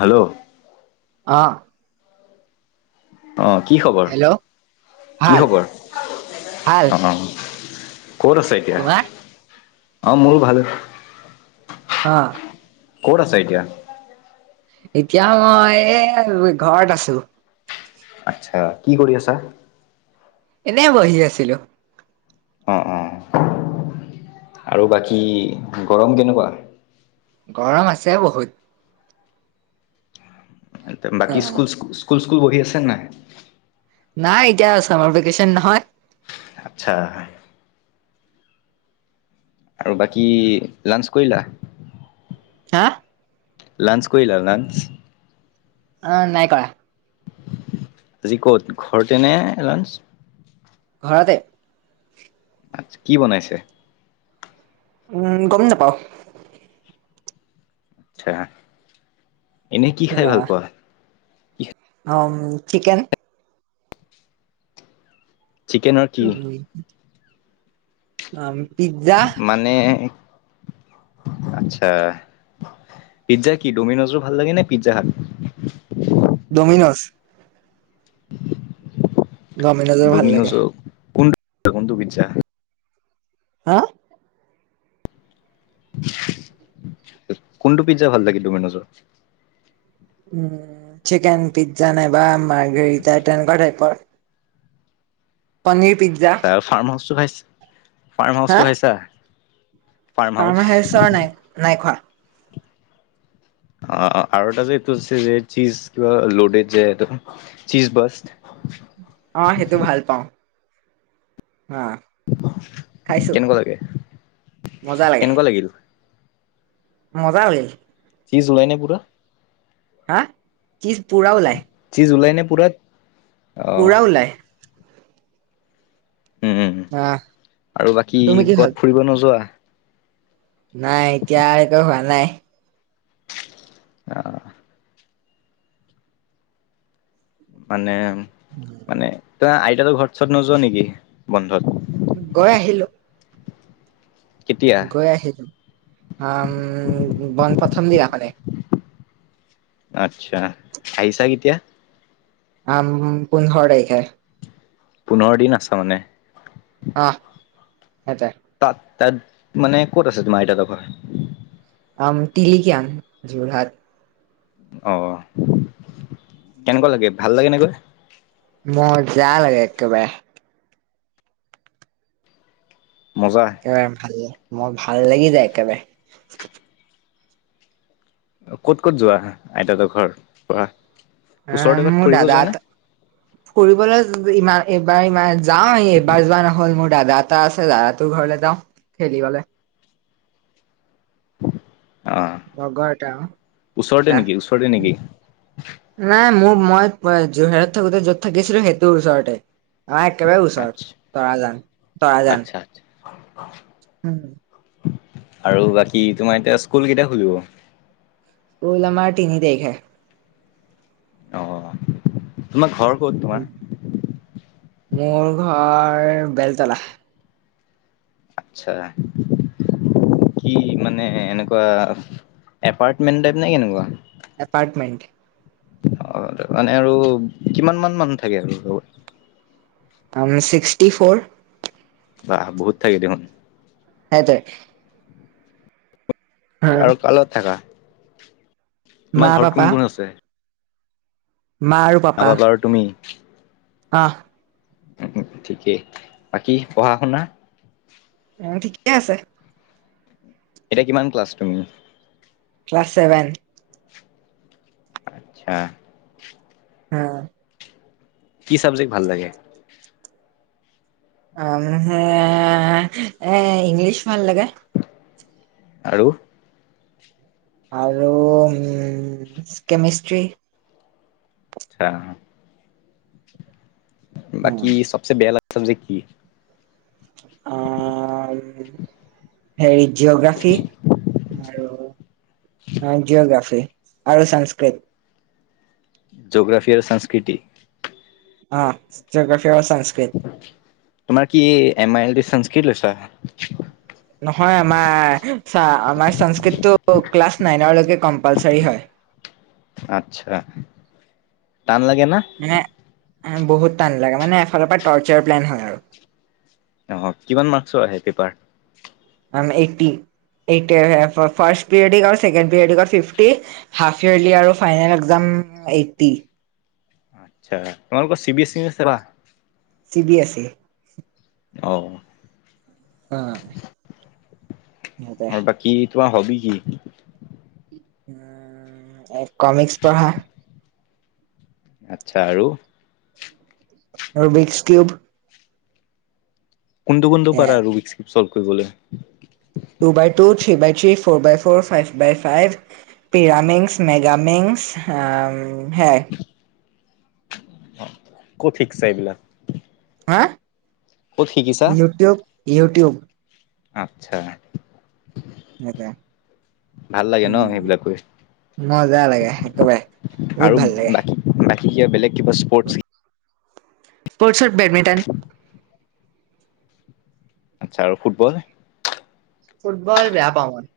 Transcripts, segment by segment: Hello অ আহ কি খবৰ হেল্ল' কি ভাল খবৰ ভাল আহ ক'ত আছে এতিয়া তোমাৰ অ মোৰো ভাল হা ক'ত আছা এতিয়া এতিয়া মই ঘৰত এ ঘৰত আছো আচ্ছা কি কৰি আছা এনেই বহি আছিলো অ অ আৰু বাকী গৰম কেনেকুৱা গৰম আছে বহুত অ বাকী স্কুল স্কুল স্কুল পহি আছে নাই নাই এতিয়া চামাৰ ভেকেশচন নহয় আচ্ছা আৰু বাকী লাঞ্চ কৰিলা হা লাঞ্চ কৰিলা লাঞ্চ অ নাই কৰা আজি ক'ত ঘৰতে ন লাঞ্চ ঘৰতে আচ্ছা কি বনাইছে উম গমেই নাপাওঁ আ এনেই কি খাই ভাল পোৱা অ চিকেন চিকেনৰ কি পিজ্জা মানে আচ্ছা পিজ্জা কি ডমিনোজো ভাল লাগে নে পিজ্জা ডমিন'জ ডমিন'জৰ ভাল ডমিন'ছ লাগে কোনটো কোনটো বিছা হা কোনটো পিজ্জা ভাল লাগিল দমিনজৰ উ চিকেন পিজ্জা নাইবা মাৰ্গৰি তেনেকুৱা টাইপৰ পনীৰ পি্জা ফাৰ্ম হাউচটো খাইছ ফাৰ্ম হাউচটো খাইছা ফাৰ্ম হাউচ ফাৰ্মা হাইষ্টৰ নাই নাই খোৱা অ আৰু এটা যে এইটোছে যে চিজ কিবা লোডেড যেটো চিজ বস্ত অ সেইটো ভাল পাওঁ হা খাইছো কেনেকুৱা লাগে মজা লাগে। কেনেকুৱা লাগিল মজা বুলি চিজ ওলাই নাই পূৰা হা চিজ পুৰা ওলাই চি জুলাই নে পুৰাত অ' উৰা ওলায় উম আহ আৰু বাকী তুমি কি ভাল কত ফুৰিব নোযোৱা নাই এতিয়া একো হোৱা নাই। অ'। মানে মানে তই আইতাতো ঘৰত চৰত নোযোৱা নেকি বন্ধত। গৈ আহিলো। কেতিয়া গৈ আহিছো বন প্ৰথম দিনাখনে। আত্ছা আহিছা কেতিয়া আম পোন্ধৰ তাৰিখে। পোন্ধৰ দিন আছে মানে। অঁ, সেইটোৱে তাত তাত মানে ক'ত আছে তোমাৰ আইতাহঁতৰ ঘৰ। আম তিলিকীয়ান যোৰহাট। অ', কেনেকুৱা লাগে ভাল লাগে নে গৈ। মজা লাগে একেবাৰে। মজা। একেবাৰে ভাল ল মোৰ ভাল লাগি যায় একেবাৰে। ক'ত ক'ত যোৱা আহ আইতা হঁতৰ ঘৰ কোৱা অ', মোৰ দাদা এটা ফুৰিবলৈ ইমান এইবাৰ ইমান যাওঁ এবাৰ যোৱা নহল মোৰ দাদা এটা আছে দাদা তৰ ঘৰলৈ যাওঁ খেলিবলে। অ', লগৰ এটা আৰু ওচৰতে ক্লাছ নেকি ওচৰতে নেকি? নাই মোৰ মই যোৰহত থাকোতে য'ত থাকিছিলো সেইটো ওচৰতে। অ', একেবাৰে ওচৰত আচ্ছা তৰাজান তৰাজান। [inaudible] উম। আৰু বাকী তোমাৰ এতিয়া স্কুল কেইটা খুলিব? স্কুল আমাৰ তিনি তাৰিখে। অ', তোমাৰ ঘৰ ক'ত তোমাৰ? মোৰ ঘৰ বেলতলা। আটচ্ছা। কি মানে এনেকুৱা এপাৰ্টমেন্ট টাইপ নে কেনেকুৱা। এপাৰ্টমেণ্ট। অ', মানে আৰু কিমান মান মানুহ থাকে আৰু লগত। Sixty four. বাহ বহুত থাকে দেখোন। সেইটোৱে আৰু কা লগত থাকা। মা তোমাৰ ঘৰত পাপা কোন কোন আছে? মা আৰু মা পাপা আৰু তুমি। অ'। উম ঠিকেই বাকী পঢ়া শুনা। উ ঠিকেই আছে। এতিয়া কিমান ক্লাছ তুমি। Class seven. আচ্ছা। হা কি চাবজেক্ট ভাল লাগে। অ', এ ইংলিছ ভাল লাগে। আৰু আৰু উম কেমেষ্ট্ৰি। ছা বাকী চবচে বেয়া লগা চব্জেট কি? আ হেৰী জিঅ'গ্ৰাফী আৰু জিঅ'গ্ৰাফি আৰু সংস্কৃত। জগ্ৰাফি আৰু সংস্কৃতি। আ জাগ্ৰাফি আৰু সংস্কৃত তোমাৰ কি এম আই এল টো সংস্কৃত লৈছা। নহয় আমাৰ আমাৰ সংস্কৃতটো ক্লাছ নাইনৰ লৈকে কম্পালচাৰী হয়। আচ্ছা টান লাগে না। মানে বহুত টান লাগে মানে এফালৰ পৰা টৰ্চাৰ প্লেন হয় আৰু। অ কিমান মাৰ্কছৰ আহে পেপাৰ। এইটটি ফাৰ্ষ্ট প্ৰিয়দিক আৰু second periodic fifty half yearly আৰু ফাইনেল একজাম এইটটি। আচ্ছা তোমালোকৰ চি বি এছ ই নে চেবা চি বি এছ ই। অঁ'। অ', নাযায়'। কি তোমাৰ হবি কি। কমিক্স পঢ়া। আচ্ছা আৰু। আৰু মিক্স কিউব। কোনটো কোনটো পাৰা আৰু চলভ কৰিবলে। Two by two three by three four by four five by five পিৰামিংগছ মেগামিংগছ অ সেয়াই। অ ক'ত শিকিছা এইবিলাক। হা ক'ত শিকিছা ইউটিউব ইউটিউব। আচ্ছা। মতে। ভাল লাগে ন উম সেইবিলাক কৰি মজা লাগে একেবাৰে আৰু বহুত ভাল লাগে। বাকী বাকী কিয় বলেগ কিবা স্পৰ্টছ। স্পৰ্টছ বেবেদান। আচ্ছা আৰু ফুটবল। ফুটবল বেয়া পাওঁ মানে।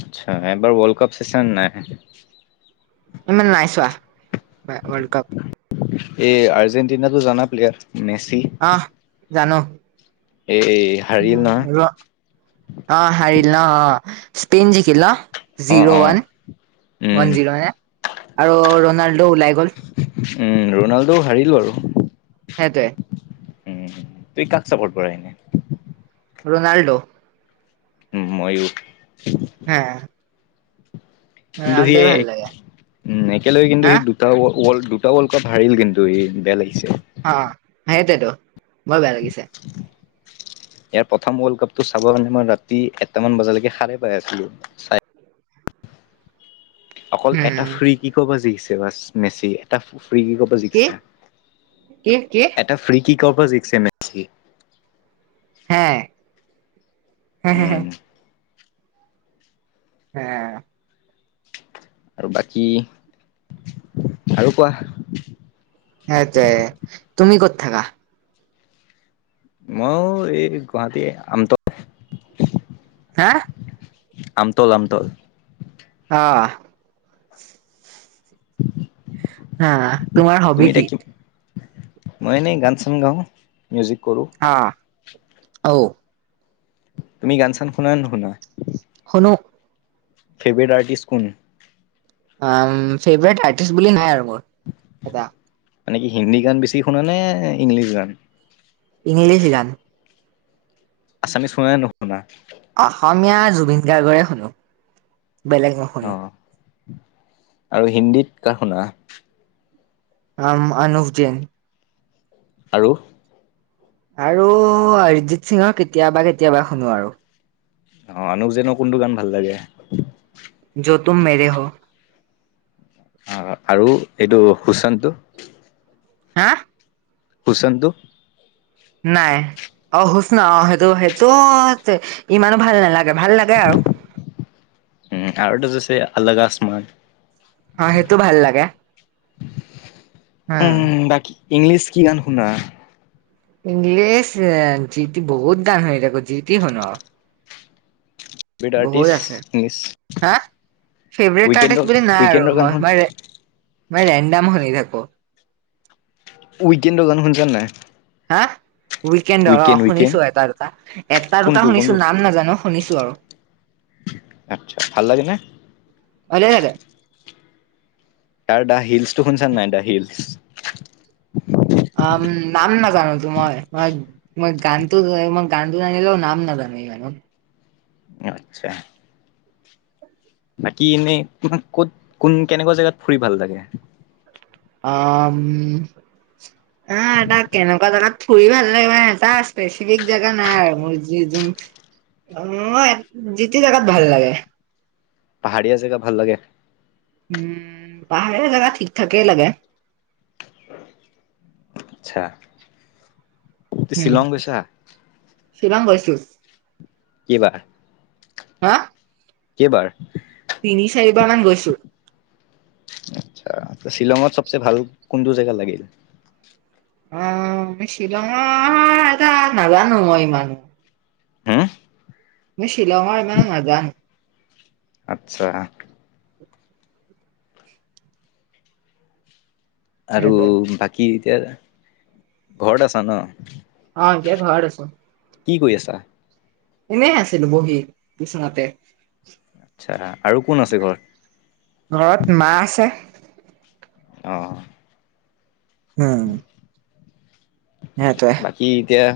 আচ্ছা এবাৰ ৱৰ্ল্ড কাপ চাইচা নাই। অ মই নাই চোৱা ৱৰ্ল্ড কাপ। এই আৰ্জেণ্টিনাটো জানা প্লেয়াৰ মেচি। আহ জানো। এই হাৰিল নহয়। ৰ অ হাৰিল ন অ স্পেইন জিকিল। অ', জিৰ' অ', ওৱান উম, ওৱান জিৰ' মানে আৰু ৰনাল্ডো ওলাই গ'ল। উম ৰনাল্ডো হাৰিলো আৰু। সেইটোৱে। উ তুমি কাক চাপৰ্ট কৰা এনে। ৰোনাল্ডো। ময়ো। হ। কিন্তু সি ৰনাল্ডোৱে ভাল এক লাগে উম একেলগে কিন্তু হা সি দু। দুটাৱৰ্ল দুটা ৱৰ্ল্ড কাপ হাৰিল কিন্তু এই বেয়া লাগিছে। অ সেইটোৱেই টো বৰ বেয়া লাগিছে। ইয়াৰ প্ৰথম ৱৰ্ল্ড কাপ টো চাব মানে মই ৰাতি এটা মান বজালৈকে সাৰে পাই আছিলোঁ। অকল এটা উম ফ্ৰী কি কব জিকিছে বাছ মেচি এটা ফ্ৰী কি ক কি কি এটা ফ্ৰি কিক কৰ পৰা জিকিছে হে হে হে হে উম হে আৰু বাকী আৰু কোৱা সেইটোৱে তুমি ক'ত থাকা? মই এই গুৱাহাটী আমত হা। আমতল আমতল। অ'। হা তোমাৰ তুমি হবি এতিয়া কি? মই এনেই গান চান গাও মিউজিক কৰোঁ। অ', অ'। তুমি গান চান শুনা নে নুশুনা? শুনো ফেভৰেট আৰ্টিষ্ট কোন? ফেভৰেট আৰ্টিষ্ট বুলি নাই আৰু মোৰ এটা মানে কি হিন্দী গান বেছি শুনানে ইংলিছ গান? ইংলিছ গান। আছামিছ শুনা নে নুশুনা? অসমীয়া জুবিন গাৰ্গৰহে শুনো বেলেগ নুশু- অঁ আৰু হিন্দীত কাৰ শুনা? অঁ ম অৰ্ণুপ জৈন। আৰু? আৰু অৰিজিত সিঙৰ কেতিয়াবা কেতিয়াবা শুনো আৰু। অঁ আনুক যেনৰ কোনটো গান ভাল লাগে? জৌ তুম মেৰে হৌ। অ আৰু এইটো সুশানটো? হাঁ। কুচনটো? নাই, অ শুচন অ সেইটো সেইটো ইমানো ভাল নালাগে ভাল লাগে আৰু। উম' আৰু এটা যে আছে আলগ আসমান। অঁ সেইটো ভাল লাগে। উম' বাকী ইংলিছ কি গান শুনা? ইংলিছ এ জিতি বহুত গান হৈ থাক জিতি শুন। ফেভৰেট বহুত আৰ্টিষ্ট আছে। ইজ হাঁ ফেভৰেট উইকেণ্ডৰ আৰ্টিষ্ট বুলি নাই উইকেণ্ডৰ গান শুন আৰু। মই ৰেণ্ডাম শুনি থাকো। উইকেণ্ডৰ গান শুনিছা নে নাই? হাঁ উইকেণ্ডৰ অঁ উইকেণ্ড উইকেণ্ড শুনিছো এটা দুটা এটা কোনটো দুটা কোনটো শুনিছোঁ নাম নাজানো। শুনিছোঁ আৰু। আৎচ্ছা ভাল লাগে নে? ভালে লাগে। তাৰ দা হিলছটো শুনিচানে নাই দা হিলচ? অ নাম নাজানো তোমাৰ মই। মই গানটো ময় গানটো জানিলেও নাম নাজানো ইমানো। আৎচ্ছা। বাকী এনে তোমাক কত কোন কেনেকুৱা জেগাত ফুৰি ভাল লাগে? অ' উম আহ তা কেনেকুৱা জেগাত ফুৰি ভাল লাগি মানে তা- পেচিফিক জেগা নাই আৰু মোৰ যি যিন অঁ যি টি জেগাত ভাল লাগে। পাহাৰীয়া জেগা ভাল লাগে। উম' পাহাৰীয়া জেগা ঠিক ঠাকেই লাগে। আৎচ্ছা। উম শিলং গৈছো। কিবা? হাঁ। কেইবাৰ? তিনি চাৰি বাৰ মান গৈছো। আৎচ্ছা ত শ্বিলঙত চবচে ভাল কোনটো জেগা লাগিল? অঁ শ্বিলঙ হঁ এটা নাজানো মই ইমান। হুম' ময় শ্বিলঙত ইমান নাজাং। আৎচ্ছা। আৰু সেইটোৱে বাকী এতিয়া ঘৰত আছা ন। অঁ এতিয়া ঘৰত আছো। কি কৰি আছা এনেই আছিলো বহি বিচনাতে আচ্ছা আৰু কোন আছে ঘৰত ঘৰত মা আছে অ উম নটে [unintelligible] বাকী এতিয়া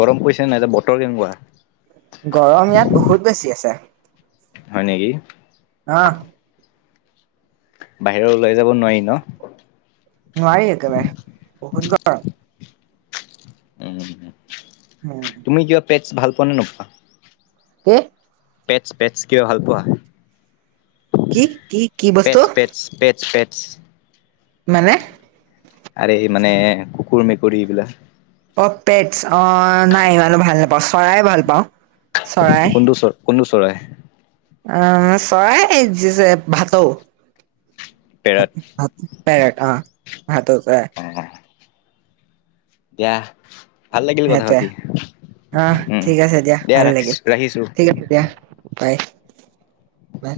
গৰম পৰিছে নাই এতিয়া বতৰ কেনেকুৱা। গৰম ইয়াত বহুত বেছি আছে হয় নেকি অ বাহিৰত ওলাই যাব নোৱাৰি ন নোৱাৰি একেবাৰে বহুত গৰম উম হ উম তুমি কিবা পেটছ ভাল পোৱা নোপোৱা কে পেটছ পেটছ কিয় ভাল পোৱা কি কি কি বস্তু পেটচ পেটচ মানে আৰে মানে কুকুৰ মেকুৰী এইবিলাক অ পেটছ অ নাই ইমানো ভাল নাপাওঁ চৰাই ভাল পাওঁ চৰাই কোনটো কোনটো চৰাই অ চৰাই ভাটৌ পেৰাত পেৰট অ ভাটৌ চৰাই অ', দিয়া ভাল লাগিল কথা সেইটোৱে পাতি আহ উম। ঠিক আছে দিয়া ভাল ৰাখিছ লাগিল ৰাখিছোঁ। ঠিক আছে দিয়া বাই বাই